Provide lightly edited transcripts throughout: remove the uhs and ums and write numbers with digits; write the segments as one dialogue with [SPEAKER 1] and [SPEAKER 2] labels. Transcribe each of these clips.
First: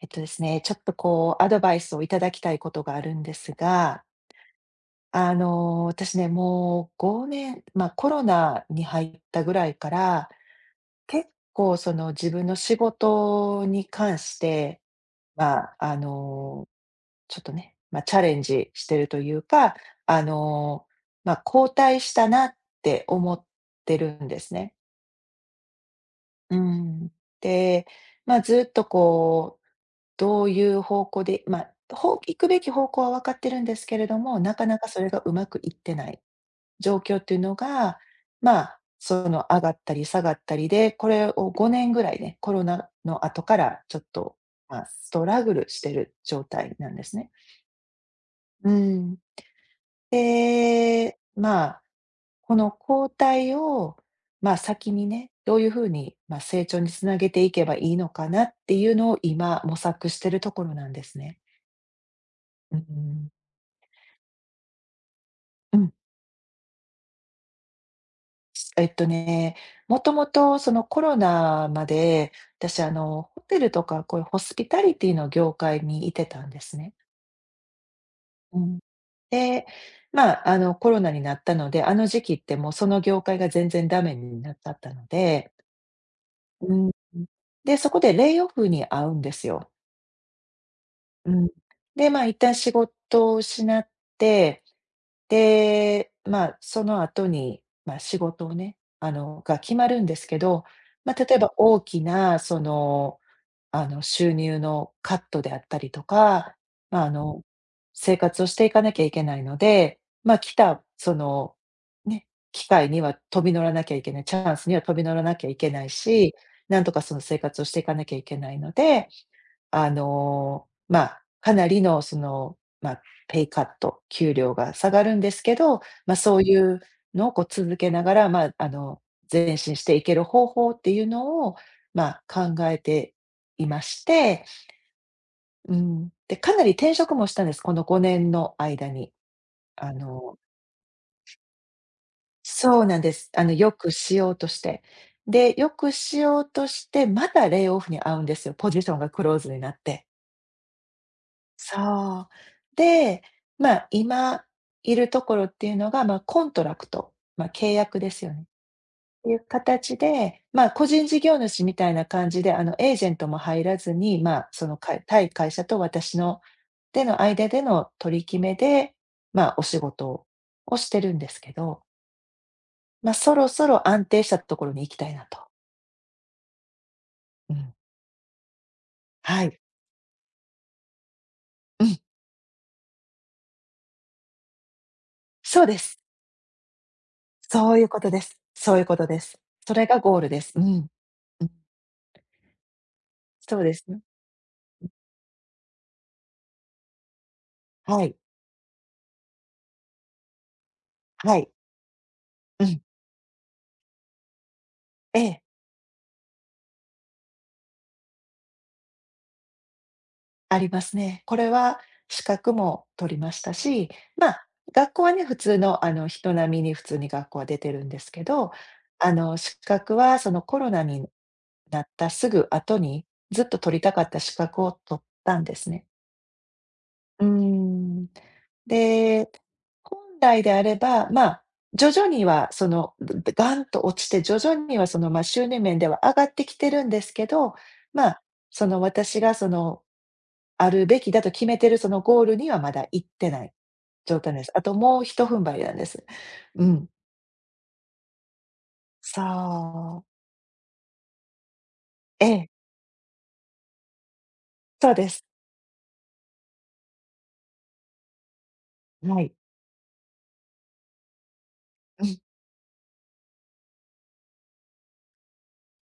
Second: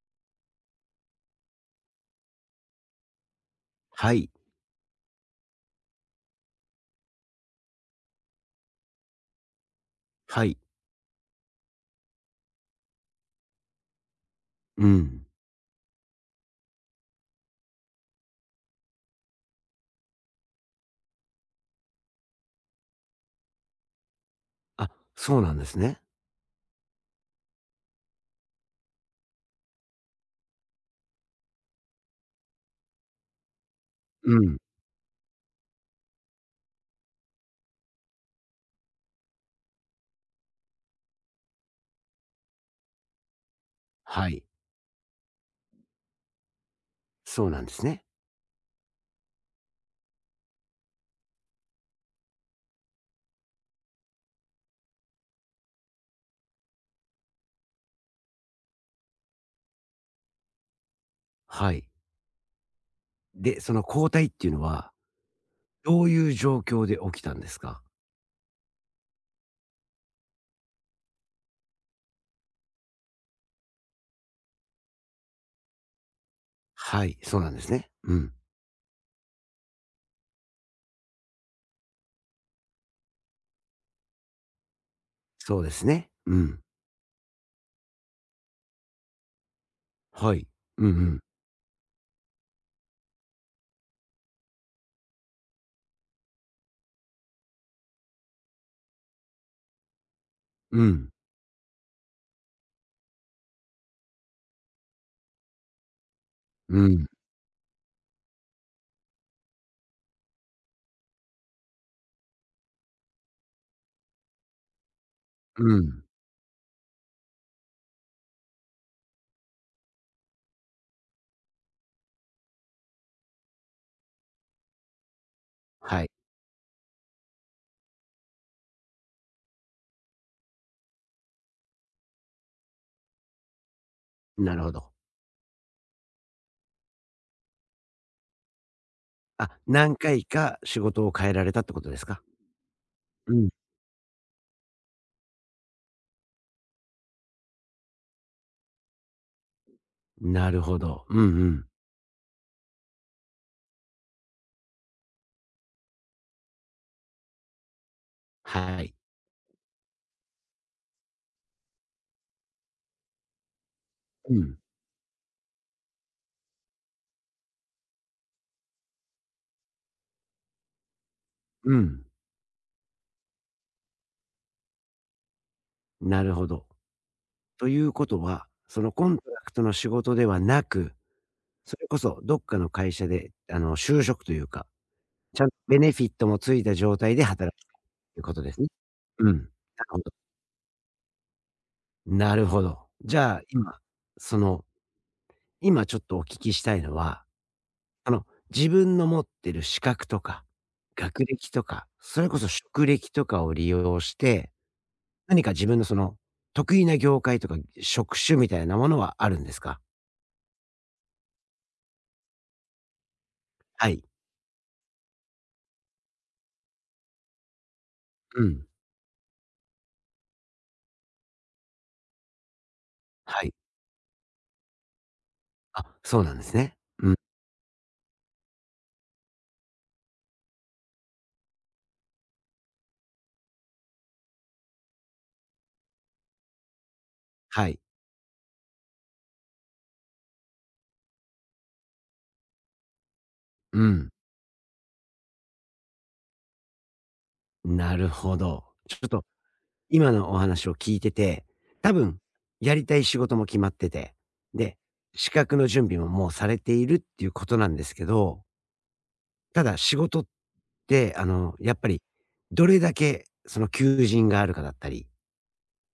[SPEAKER 1] えっとですね、ちょっとこうアドバイスをいただきたいことがあるんですが、
[SPEAKER 2] はい、
[SPEAKER 1] 私ね、もう5年、コロナに入ったぐらいから、
[SPEAKER 2] はい。
[SPEAKER 1] 結構その自分の仕事に関して、
[SPEAKER 2] うん。
[SPEAKER 1] まあ、あの、ちょっとね、チャレンジしてるというか、あの、後退したなって思ってるんですね。
[SPEAKER 2] あ、そうなんですね。
[SPEAKER 1] うん。で、ずっとこう、どういう方向で、ほう行くべき方向は分かってるんですけれど
[SPEAKER 2] う
[SPEAKER 1] も、な
[SPEAKER 2] ん。
[SPEAKER 1] かなかそれがうまくいってない状況っていうのが、その上がったり下がったりで、これを5年ぐらいね、コロナの後からちょっ
[SPEAKER 2] は
[SPEAKER 1] と、
[SPEAKER 2] い。
[SPEAKER 1] ストラグルしてる状態なんですね。
[SPEAKER 2] そうなんですね。
[SPEAKER 1] うん。で、この後退を、先にね、どういう風に、成長につなげていけばいいのかなっていうのを今模索してるところなんですね。
[SPEAKER 2] はい。
[SPEAKER 1] うん。
[SPEAKER 2] で、その交代っていうのは、
[SPEAKER 1] うん。
[SPEAKER 2] どういう状況で起きたんですか？
[SPEAKER 1] えっとね、もともとそのコロナまで、私ホテルとかこういうホスピタリティの業界にいてたんですね。
[SPEAKER 2] はい、そうなんですね。うん。
[SPEAKER 1] うん。で、コロナになったので、あの時期ってもうその業界が全然ダメになっちゃったので
[SPEAKER 2] そうですね。うん。
[SPEAKER 1] うん、で、そこでレイオフに遭うんですよ。
[SPEAKER 2] はい。うんうん。
[SPEAKER 1] うん。で、一旦仕事を失って、で、その後に、仕事をね、が決まるんですけど、
[SPEAKER 2] うん。
[SPEAKER 1] 例えば大きなその、収入のカットであったりとか、
[SPEAKER 2] う
[SPEAKER 1] まあ、
[SPEAKER 2] ん。
[SPEAKER 1] あの、生活をしていかなきゃいけないので、来たその、ね、機会には飛び乗らなきゃいけない、チャンスには飛び乗らなきゃいけ
[SPEAKER 2] う
[SPEAKER 1] ない
[SPEAKER 2] ん。
[SPEAKER 1] し、なんとかその生活をしていかなきゃいけないので、かなりのその、ペイカット、給料が下がるんですけど、
[SPEAKER 2] はい。
[SPEAKER 1] そういうのをこう続けながら、前進していける方法っていうのを、考えていまして、
[SPEAKER 2] なるほど。
[SPEAKER 1] うん、で、かなり転職もしたんです、この5年の間に。
[SPEAKER 2] あ、
[SPEAKER 1] あ
[SPEAKER 2] 何回
[SPEAKER 1] の
[SPEAKER 2] か仕事を変えられたってことですか？
[SPEAKER 1] そうなんです。
[SPEAKER 2] う
[SPEAKER 1] あ
[SPEAKER 2] ん。
[SPEAKER 1] の、よくしようとして。で、よくしようとして、またレイオフに遭うんですよ、ポジションがクローズになって。
[SPEAKER 2] なるほど。うんうん。
[SPEAKER 1] そう。で、今いるところっていうのが、コントラクト、契約ですよね。っ
[SPEAKER 2] はい。
[SPEAKER 1] ていう形で、個人事業主みたいな感じで、エージェントも入らずに、
[SPEAKER 2] うん。
[SPEAKER 1] その、会対会社と私のでの間での取り決めで、お仕事をしてるんですけ
[SPEAKER 2] う
[SPEAKER 1] ど、
[SPEAKER 2] ん。
[SPEAKER 1] そろそろ安定したところに行きたいなと。
[SPEAKER 2] なるほど。
[SPEAKER 1] う
[SPEAKER 2] と
[SPEAKER 1] ん。
[SPEAKER 2] いうことは、そのコントラ
[SPEAKER 1] は
[SPEAKER 2] ク
[SPEAKER 1] い。
[SPEAKER 2] トの仕事ではなく、そ
[SPEAKER 1] う
[SPEAKER 2] れ
[SPEAKER 1] ん。
[SPEAKER 2] こそどっかの会社で、就職というか、ちゃんと
[SPEAKER 1] そうで
[SPEAKER 2] ベネ
[SPEAKER 1] す。
[SPEAKER 2] フィットもついた状態で働き
[SPEAKER 1] そ
[SPEAKER 2] たい
[SPEAKER 1] ういうこと
[SPEAKER 2] と
[SPEAKER 1] で
[SPEAKER 2] いうこ
[SPEAKER 1] す。
[SPEAKER 2] とですね。
[SPEAKER 1] そういうことで
[SPEAKER 2] うん。な
[SPEAKER 1] す。
[SPEAKER 2] る
[SPEAKER 1] それが
[SPEAKER 2] ほど。
[SPEAKER 1] ゴールです。うん。うん。
[SPEAKER 2] なるほど。じゃあ、
[SPEAKER 1] そうで
[SPEAKER 2] 今、
[SPEAKER 1] すね。
[SPEAKER 2] その、今ちょっとお聞きしたいのは、
[SPEAKER 1] は
[SPEAKER 2] あ
[SPEAKER 1] い、
[SPEAKER 2] の、自分の持ってる資格とか、学
[SPEAKER 1] はい。
[SPEAKER 2] 歴とか、それこそ
[SPEAKER 1] うん。
[SPEAKER 2] 職歴とかを利用して、
[SPEAKER 1] ええ、
[SPEAKER 2] 何か自分のその、得意な業界とか職種みたいなものはあるんですか？
[SPEAKER 1] ありますね。これは資格も取りました
[SPEAKER 2] は
[SPEAKER 1] し、
[SPEAKER 2] い。
[SPEAKER 1] まあ、学校はね、普通の人並みに普通に学校は出てるんですけ
[SPEAKER 2] う
[SPEAKER 1] ど、
[SPEAKER 2] ん。
[SPEAKER 1] 資格はそのコロナになったすぐ後に、
[SPEAKER 2] は
[SPEAKER 1] ずっ
[SPEAKER 2] い。
[SPEAKER 1] と取りたかった資格を取ったんです
[SPEAKER 2] あ、
[SPEAKER 1] ね。
[SPEAKER 2] そうなんですね。うん。
[SPEAKER 1] うーん。で、本来であれば、徐々にはその、ガンと落ちて、徐々にはその、収入面では上がってきてるんですけど、
[SPEAKER 2] はい。
[SPEAKER 1] まあ、その、私がそのあるべきだと決めてるそのゴールにはまだ行ってない
[SPEAKER 2] うん。
[SPEAKER 1] 状態です。あともうひと踏ん張りなんです。うん。
[SPEAKER 2] なるほど。ちょっと
[SPEAKER 1] そ
[SPEAKER 2] 今
[SPEAKER 1] う。
[SPEAKER 2] のお話を聞いてて、多分
[SPEAKER 1] ええ、
[SPEAKER 2] やりたい仕事も決まってて、で、
[SPEAKER 1] そうです。
[SPEAKER 2] 資格の準備ももうされているっていうことなんですけど、
[SPEAKER 1] はい。
[SPEAKER 2] ただ仕事って、やっぱり
[SPEAKER 1] うん、
[SPEAKER 2] どれだけその求人があるかだったり、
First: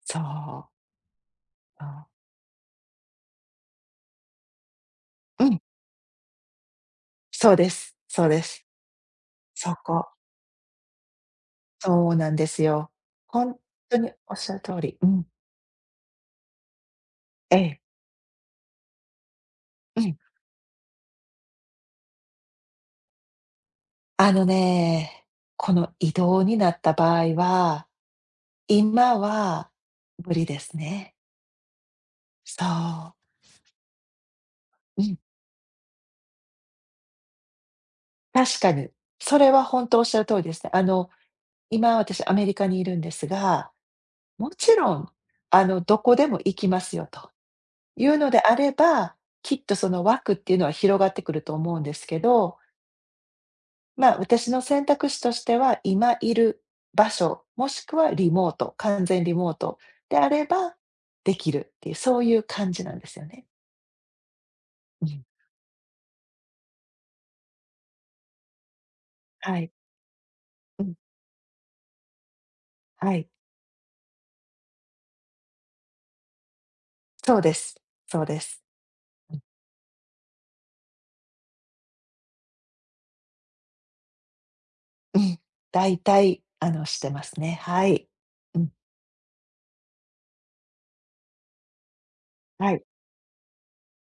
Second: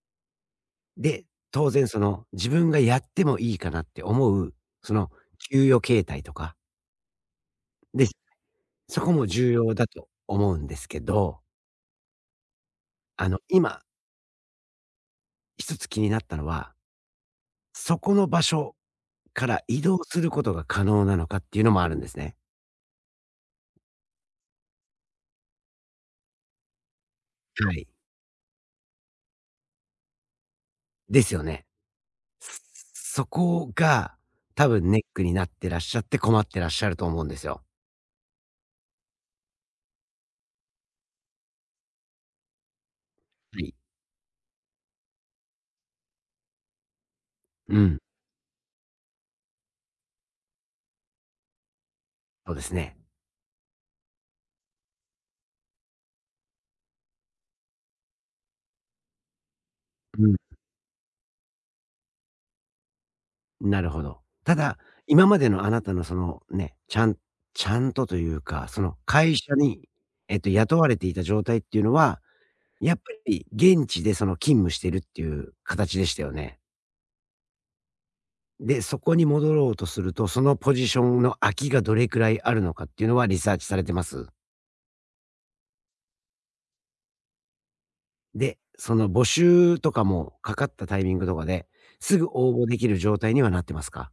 [SPEAKER 1] そう。
[SPEAKER 2] で、当然そ
[SPEAKER 1] あ、
[SPEAKER 2] の自分がやってもいいかなって思う、その
[SPEAKER 1] うん、
[SPEAKER 2] 給与形態とか、
[SPEAKER 1] そうです。
[SPEAKER 2] で、
[SPEAKER 1] そうです。
[SPEAKER 2] そこも重
[SPEAKER 1] そ
[SPEAKER 2] 要だ
[SPEAKER 1] こ。
[SPEAKER 2] と思うんですけど、
[SPEAKER 1] そうなんですよ。ほん
[SPEAKER 2] 今
[SPEAKER 1] とにおっしゃる通り。うん。
[SPEAKER 2] 一つ気になったのは、
[SPEAKER 1] ええ、
[SPEAKER 2] そこの場所から移
[SPEAKER 1] う
[SPEAKER 2] 動
[SPEAKER 1] ん。
[SPEAKER 2] することが可能なのかっていうのもあるんですね。
[SPEAKER 1] あのね、この異動になった場合
[SPEAKER 2] は
[SPEAKER 1] は、
[SPEAKER 2] い。
[SPEAKER 1] 今は無理ですね。
[SPEAKER 2] ですよね。
[SPEAKER 1] そう。
[SPEAKER 2] そこが、多分ネ
[SPEAKER 1] う
[SPEAKER 2] ッ
[SPEAKER 1] ん、
[SPEAKER 2] クになってらっしゃって困ってらっしゃると思うんですよ。
[SPEAKER 1] 確かに。それはほんとおっしゃる通りですね。あの今、私アメリカにいるんです
[SPEAKER 2] は
[SPEAKER 1] が、
[SPEAKER 2] い。
[SPEAKER 1] もちろん、どこでも行きますよと
[SPEAKER 2] うん。
[SPEAKER 1] いうのであれば、きっとその枠っていうのは広がってくると思うんですけ
[SPEAKER 2] そう
[SPEAKER 1] ど、
[SPEAKER 2] ですね。
[SPEAKER 1] 私の選択肢としては、今いる場所、もしくはリモート、完全リモートであ
[SPEAKER 2] うん。
[SPEAKER 1] ればできるっていう、そういう感じなんですよね。
[SPEAKER 2] なるほど。ただ、
[SPEAKER 1] うん、
[SPEAKER 2] 今までのあなたのそのね、ちゃんとというか、その会社
[SPEAKER 1] はい。
[SPEAKER 2] に、雇
[SPEAKER 1] う
[SPEAKER 2] わ
[SPEAKER 1] ん、
[SPEAKER 2] れていた状態っていうのは、やっぱ
[SPEAKER 1] はい。
[SPEAKER 2] り現地でその勤務してるっていう形でしたよね？
[SPEAKER 1] そうです。そうです。
[SPEAKER 2] で、そこに
[SPEAKER 1] う
[SPEAKER 2] 戻ろうとすると、そのポジションの空きがどれくらいあるのかっていうのはリサーチされてます。
[SPEAKER 1] ん、うん。大体、してますね。はい。
[SPEAKER 2] で、
[SPEAKER 1] うん、
[SPEAKER 2] その募集とかもかかったタイミングとかで、すぐ応募
[SPEAKER 1] は
[SPEAKER 2] で
[SPEAKER 1] い。
[SPEAKER 2] きる状態にはなってますか？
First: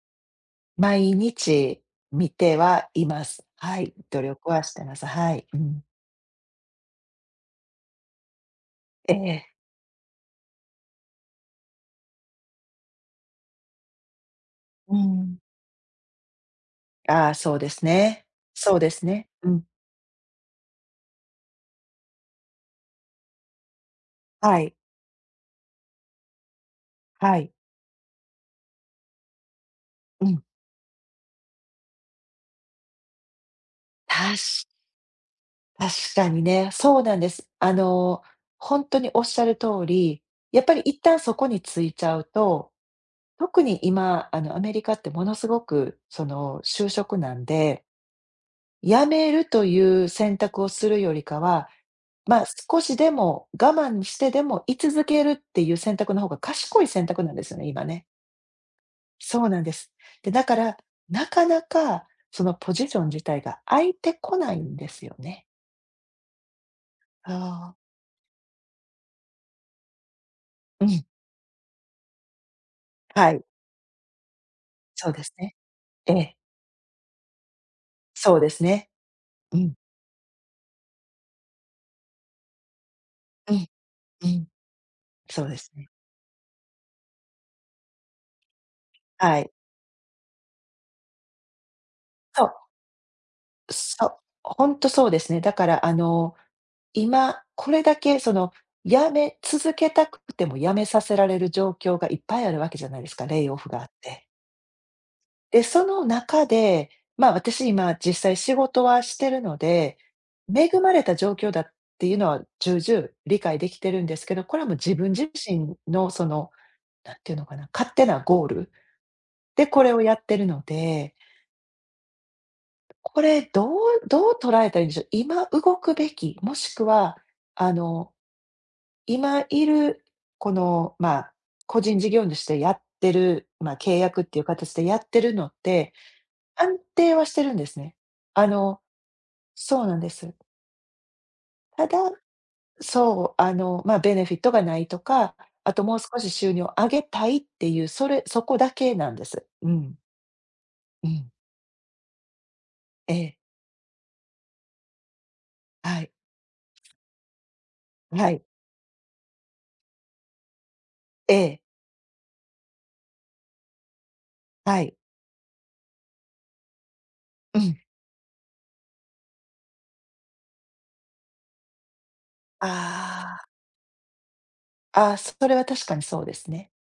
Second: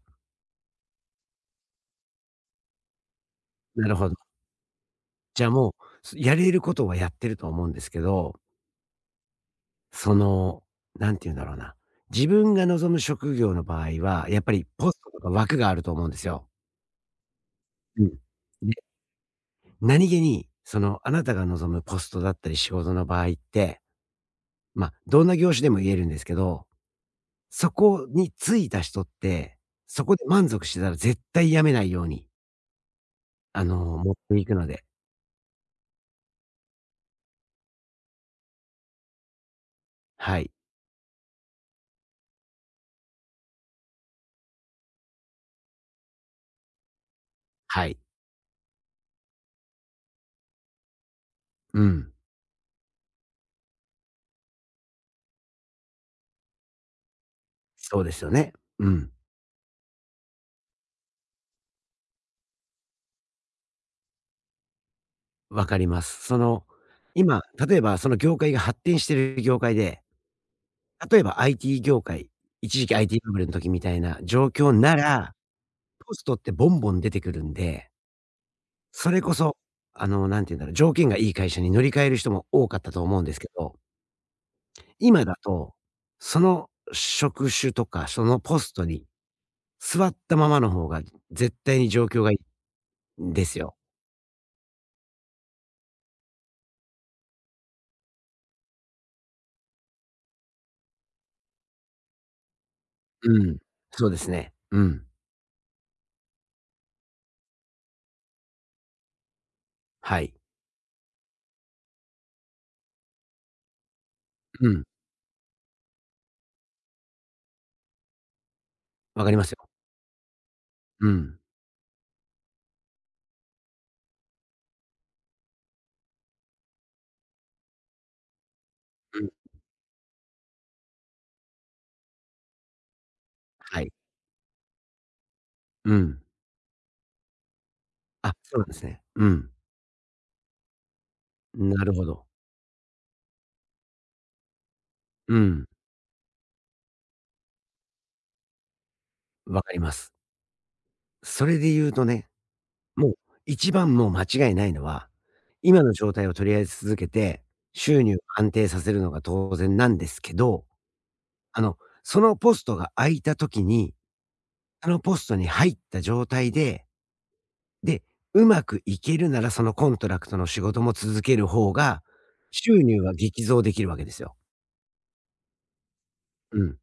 [SPEAKER 1] 毎日見てはいます。は
[SPEAKER 2] な
[SPEAKER 1] い、
[SPEAKER 2] るほど。
[SPEAKER 1] 努力はしてます。は
[SPEAKER 2] じ
[SPEAKER 1] い、
[SPEAKER 2] ゃあ
[SPEAKER 1] う
[SPEAKER 2] も
[SPEAKER 1] ん。
[SPEAKER 2] う、やれることはやってると思うんですけど、
[SPEAKER 1] ええ、
[SPEAKER 2] その、なんて言うんだろうな、自分が望む職業の場合は、やっぱりポ
[SPEAKER 1] う
[SPEAKER 2] ストとか
[SPEAKER 1] ん。
[SPEAKER 2] 枠があると思うんですよ。
[SPEAKER 1] ああ、そうです
[SPEAKER 2] うん。
[SPEAKER 1] ね。
[SPEAKER 2] で、
[SPEAKER 1] そうですね。うん、
[SPEAKER 2] 何気に、そのあなたが望むポストだったり仕事の場合って、
[SPEAKER 1] はい、
[SPEAKER 2] まあ、どんな業種でも言えるんですけど、
[SPEAKER 1] はい、
[SPEAKER 2] そこに就いた人って、そこで
[SPEAKER 1] うん。
[SPEAKER 2] 満足してたら絶対辞めないように、持っ
[SPEAKER 1] た
[SPEAKER 2] ていく
[SPEAKER 1] し
[SPEAKER 2] ので。
[SPEAKER 1] 確かにね、そうなんです。あの、ほんとにおっしゃる通り、
[SPEAKER 2] はい。
[SPEAKER 1] やっぱり一旦そこに着いちゃうと、特に今、アメリカってものすごく、その、就職難で
[SPEAKER 2] はい。
[SPEAKER 1] やめるという選択をするよりかは、
[SPEAKER 2] うん。
[SPEAKER 1] まあ、少しでも我慢してでも居続けるっていう選択の方が賢い選択なんですよね、今
[SPEAKER 2] そう
[SPEAKER 1] ね。
[SPEAKER 2] ですよね。うん。
[SPEAKER 1] そうなんです。で、だから、なかなかそのポジション自体が空いてこないんですよね。
[SPEAKER 2] わかります。その、今、
[SPEAKER 1] ああ、
[SPEAKER 2] 例えばその業界が発展してる業界で、
[SPEAKER 1] うん、
[SPEAKER 2] 例えば IT 業界、一時期 IT
[SPEAKER 1] は
[SPEAKER 2] バブ
[SPEAKER 1] い、
[SPEAKER 2] ルの時みたいな状況な
[SPEAKER 1] そうです
[SPEAKER 2] ら、
[SPEAKER 1] ね。え
[SPEAKER 2] ポスト
[SPEAKER 1] え、
[SPEAKER 2] ってボンボン出てくるんで、
[SPEAKER 1] そうですね。
[SPEAKER 2] それこそ、
[SPEAKER 1] うん、
[SPEAKER 2] 何て言うんだろう、条件がいい会社に乗り換える人も多かったと思うんですけ
[SPEAKER 1] うん、
[SPEAKER 2] ど、
[SPEAKER 1] うん、
[SPEAKER 2] 今だ
[SPEAKER 1] そうです
[SPEAKER 2] と、
[SPEAKER 1] ね。
[SPEAKER 2] その職種とか、そのポストに
[SPEAKER 1] はい。
[SPEAKER 2] 座ったままの方が絶対に状況がい
[SPEAKER 1] そう、
[SPEAKER 2] いんですよ。
[SPEAKER 1] そう、ほんとそうですね。だからあの今、これだけその、辞め続けたくても辞めさせられる状況がいっぱいあるわけじゃないですか、
[SPEAKER 2] う
[SPEAKER 1] レイオ
[SPEAKER 2] ん。
[SPEAKER 1] フがあっ
[SPEAKER 2] そうで
[SPEAKER 1] て。
[SPEAKER 2] すね。うん。
[SPEAKER 1] で、その中で、私今実際仕事はしてるので、
[SPEAKER 2] はい。
[SPEAKER 1] 恵まれた状況だっていうのは重々理解できてるんですけど、これは
[SPEAKER 2] う
[SPEAKER 1] もう
[SPEAKER 2] ん。
[SPEAKER 1] 自分自身のその、なんていうのかな、勝手なゴール
[SPEAKER 2] わかりますよ。
[SPEAKER 1] でこれをやってるの
[SPEAKER 2] う
[SPEAKER 1] で、
[SPEAKER 2] ん。
[SPEAKER 1] これどう捉えたらいいんでしょう。今動くべき、もしくは、あの
[SPEAKER 2] うん。
[SPEAKER 1] 今いる、この、個人事業主でやってる、
[SPEAKER 2] はい。
[SPEAKER 1] 契約っていう形でやってるのって、
[SPEAKER 2] うん。
[SPEAKER 1] 安定はしてるんですね。
[SPEAKER 2] あ、
[SPEAKER 1] あ
[SPEAKER 2] そうなんで
[SPEAKER 1] の
[SPEAKER 2] すね。うん。
[SPEAKER 1] そうなんです。
[SPEAKER 2] な
[SPEAKER 1] た
[SPEAKER 2] る
[SPEAKER 1] だ
[SPEAKER 2] ほど。
[SPEAKER 1] そう、ベネフィットがないと
[SPEAKER 2] う
[SPEAKER 1] か、
[SPEAKER 2] ん。
[SPEAKER 1] あともう少し収入を上げたいっていう、それそこだけなんです。
[SPEAKER 2] わ
[SPEAKER 1] う
[SPEAKER 2] かりま
[SPEAKER 1] ん、
[SPEAKER 2] す。
[SPEAKER 1] うん。
[SPEAKER 2] それで言うとね、も
[SPEAKER 1] え
[SPEAKER 2] う
[SPEAKER 1] え、
[SPEAKER 2] 一番もう間違いないのは、今の
[SPEAKER 1] はい、
[SPEAKER 2] 状態をとりあえず続けて、収入を
[SPEAKER 1] はい、
[SPEAKER 2] 安定させるのが当然なんですけど、
[SPEAKER 1] ええ、
[SPEAKER 2] あの、そのポストが空いた時に
[SPEAKER 1] は
[SPEAKER 2] そ
[SPEAKER 1] い、
[SPEAKER 2] のポストに入った状態で、
[SPEAKER 1] うん。
[SPEAKER 2] で、うまくいけるならそのコントラクトの仕事も続ける方が、収入は
[SPEAKER 1] あ
[SPEAKER 2] 激増できるわけですよ。
[SPEAKER 1] あ、ああ、それは確かにそうです
[SPEAKER 2] う
[SPEAKER 1] ね。
[SPEAKER 2] ん。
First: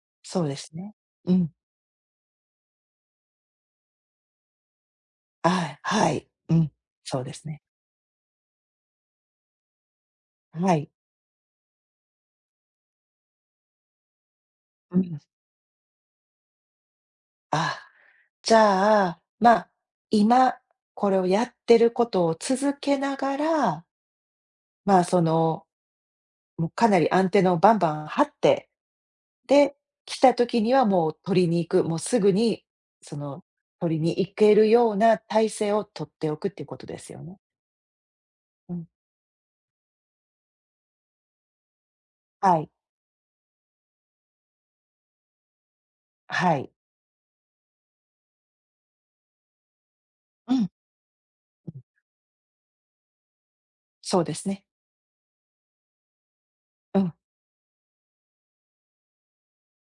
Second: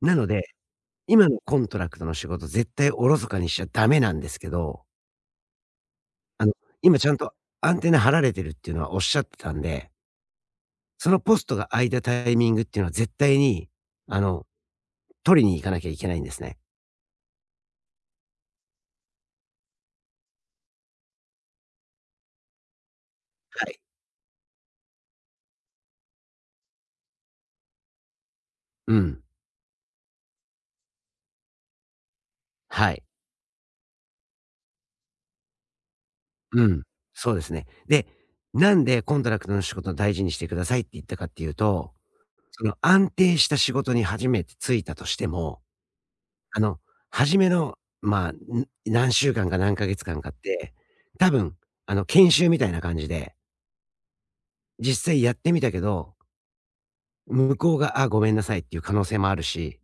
[SPEAKER 2] なので、
[SPEAKER 1] そうですね。
[SPEAKER 2] 今
[SPEAKER 1] う
[SPEAKER 2] の
[SPEAKER 1] ん、
[SPEAKER 2] コントラクトの仕事絶対おろそかにしちゃダメなんですけど、
[SPEAKER 1] はい、はい、
[SPEAKER 2] あの、
[SPEAKER 1] うん、
[SPEAKER 2] 今ちゃん
[SPEAKER 1] そうで
[SPEAKER 2] と
[SPEAKER 1] すね。
[SPEAKER 2] アンテナ張られてるっていうのはおっしゃってたんで、
[SPEAKER 1] はい。
[SPEAKER 2] そのポストが空いたタイミングっていうのは絶対に、あの、
[SPEAKER 1] うん。
[SPEAKER 2] 取りに行かなきゃいけないんですね。
[SPEAKER 1] あ、じゃあ、今、これをやってることを続けなが
[SPEAKER 2] はい。
[SPEAKER 1] ら、その、もうかなりアンテナをバンバン張って、
[SPEAKER 2] うん。
[SPEAKER 1] で、来た時にはもう取りに行く、もうすぐに、
[SPEAKER 2] はい。
[SPEAKER 1] その、取りに行けるような体制を取っておくっ
[SPEAKER 2] う
[SPEAKER 1] ていうこ
[SPEAKER 2] ん、
[SPEAKER 1] とですよ
[SPEAKER 2] そう
[SPEAKER 1] ね。
[SPEAKER 2] ですね。で、
[SPEAKER 1] う
[SPEAKER 2] なん
[SPEAKER 1] ん。
[SPEAKER 2] でコントラクトの仕事を大事にしてくださいって言ったかっていうと、
[SPEAKER 1] は
[SPEAKER 2] そ
[SPEAKER 1] い。
[SPEAKER 2] の安定した仕事に初めて就いたとしても、
[SPEAKER 1] は
[SPEAKER 2] あ
[SPEAKER 1] い。
[SPEAKER 2] の、初めの、まあ、何週間か何ヶ月間かっ
[SPEAKER 1] うん。
[SPEAKER 2] て、多分、研修みたいな感じで、
[SPEAKER 1] そうですね。
[SPEAKER 2] 実際やってみたけど、
[SPEAKER 1] うん。
[SPEAKER 2] 向こうが、あ、ごめんなさいっていう可能性もあるし、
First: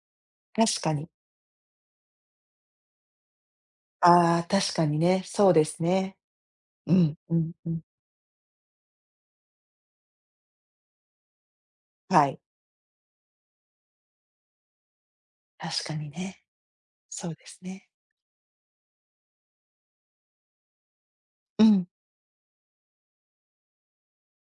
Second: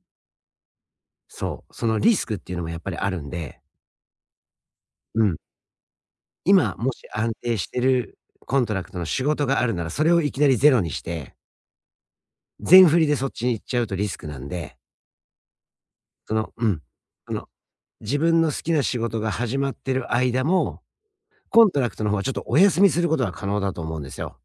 [SPEAKER 1] 確かに。
[SPEAKER 2] そう、そのリスクっていうのもやっぱりあるんで、
[SPEAKER 1] ああ、確かにね。
[SPEAKER 2] うん。
[SPEAKER 1] そうですね。
[SPEAKER 2] 今、も
[SPEAKER 1] う
[SPEAKER 2] し
[SPEAKER 1] ん、
[SPEAKER 2] 安
[SPEAKER 1] うん、
[SPEAKER 2] 定し
[SPEAKER 1] う
[SPEAKER 2] て
[SPEAKER 1] ん。
[SPEAKER 2] るコントラクトの仕事があるなら、それをいきなりゼロにして
[SPEAKER 1] はい。
[SPEAKER 2] 全振りでそっちに行っちゃうとリスクなんで、
[SPEAKER 1] 確かに
[SPEAKER 2] そ
[SPEAKER 1] ね。
[SPEAKER 2] の、うん、
[SPEAKER 1] そ
[SPEAKER 2] そ
[SPEAKER 1] うで
[SPEAKER 2] の、
[SPEAKER 1] すね。
[SPEAKER 2] 自分の好きな仕事が始まってる間も、
[SPEAKER 1] う
[SPEAKER 2] コント
[SPEAKER 1] ん、
[SPEAKER 2] ラクトの方はちょっとお休みすることは可能だと思うんですよ。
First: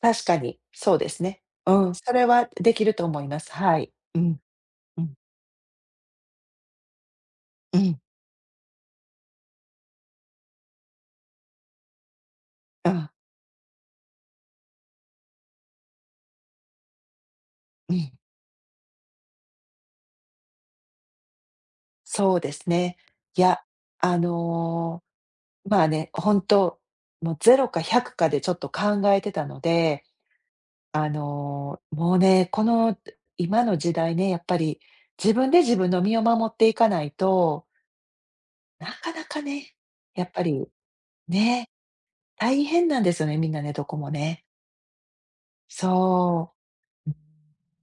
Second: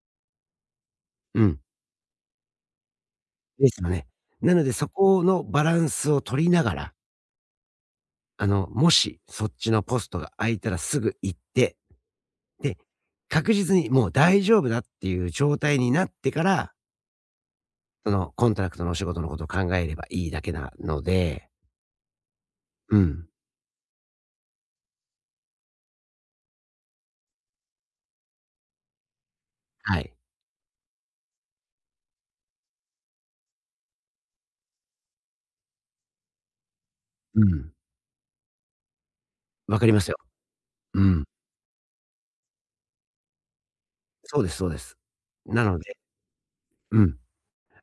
[SPEAKER 1] 確かに、そうですね。
[SPEAKER 2] うん。
[SPEAKER 1] うん、それはできると思います。
[SPEAKER 2] で
[SPEAKER 1] は
[SPEAKER 2] すよ
[SPEAKER 1] い。
[SPEAKER 2] ね。
[SPEAKER 1] うん、
[SPEAKER 2] なのでそ
[SPEAKER 1] うん、
[SPEAKER 2] このバランスを取りながら、
[SPEAKER 1] うん、
[SPEAKER 2] もしそっちのポストが空いたらすぐ行って、で、
[SPEAKER 1] うん、
[SPEAKER 2] 確実にもう大丈夫だっていう状態になってから、
[SPEAKER 1] う
[SPEAKER 2] そ
[SPEAKER 1] ん、
[SPEAKER 2] のコントラクトのお仕事のことを考えればいいだけなので、
[SPEAKER 1] そうですね。
[SPEAKER 2] うん。
[SPEAKER 1] いや、あの、本当、もうゼロか100かでちょっと考えてたの
[SPEAKER 2] は
[SPEAKER 1] で、
[SPEAKER 2] い。
[SPEAKER 1] もうね、この今の時代ね、やっぱり自分で自分の身を守っていかない
[SPEAKER 2] う
[SPEAKER 1] と、
[SPEAKER 2] ん。
[SPEAKER 1] なかなかね、
[SPEAKER 2] わかりますよ。
[SPEAKER 1] やっぱり
[SPEAKER 2] うん。
[SPEAKER 1] ね、大変なんですよね、みんなね、どこも
[SPEAKER 2] そう
[SPEAKER 1] ね。
[SPEAKER 2] ですそうです。なので
[SPEAKER 1] そ
[SPEAKER 2] う
[SPEAKER 1] う、
[SPEAKER 2] ん。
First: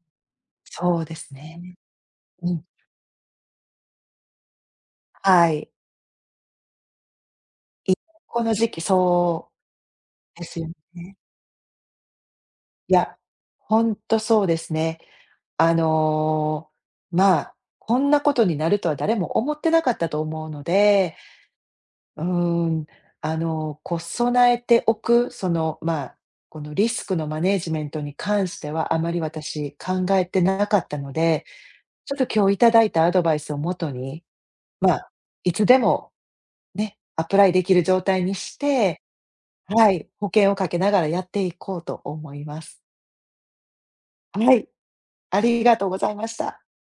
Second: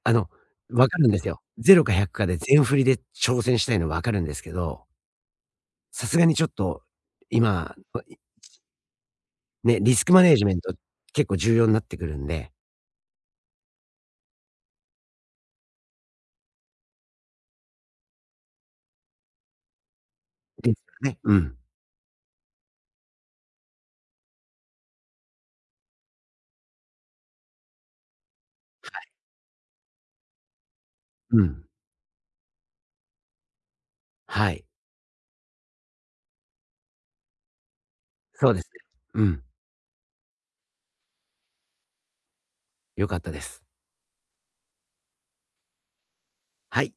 [SPEAKER 2] あの、分か
[SPEAKER 1] そう
[SPEAKER 2] るん
[SPEAKER 1] で
[SPEAKER 2] です
[SPEAKER 1] す
[SPEAKER 2] よ。
[SPEAKER 1] ね。
[SPEAKER 2] ゼロか100かで
[SPEAKER 1] うん、
[SPEAKER 2] 全振りで挑戦したいの分かるんですけど、
[SPEAKER 1] はい。
[SPEAKER 2] さすがにちょっと今、
[SPEAKER 1] い
[SPEAKER 2] い
[SPEAKER 1] この時期、そ
[SPEAKER 2] ね、リスクマネー
[SPEAKER 1] う
[SPEAKER 2] ジ
[SPEAKER 1] で
[SPEAKER 2] メン
[SPEAKER 1] すよ
[SPEAKER 2] ト
[SPEAKER 1] ね。
[SPEAKER 2] 結構重要になってくるんで。
[SPEAKER 1] いや、ほんとそうですね。あの、まあ、こんなことになるとは誰も思ってなかったと思うの
[SPEAKER 2] ですよ
[SPEAKER 1] で、
[SPEAKER 2] ね。うん。
[SPEAKER 1] うーん、こう備えておく、その、このリスクのマネージメントに関しては、あまり私考えてなかったの
[SPEAKER 2] う
[SPEAKER 1] で、
[SPEAKER 2] ん。
[SPEAKER 1] ちょっと今日いただいたアドバイスをもとに、
[SPEAKER 2] はい。
[SPEAKER 1] まあ、いつでもね、アプライできる状態に
[SPEAKER 2] そう
[SPEAKER 1] し
[SPEAKER 2] です
[SPEAKER 1] て
[SPEAKER 2] ね。うん。
[SPEAKER 1] はい、保険をかけながらやっていこうと思います。
[SPEAKER 2] 良かったです。
[SPEAKER 1] はい、ありがとうございました。
[SPEAKER 2] はい。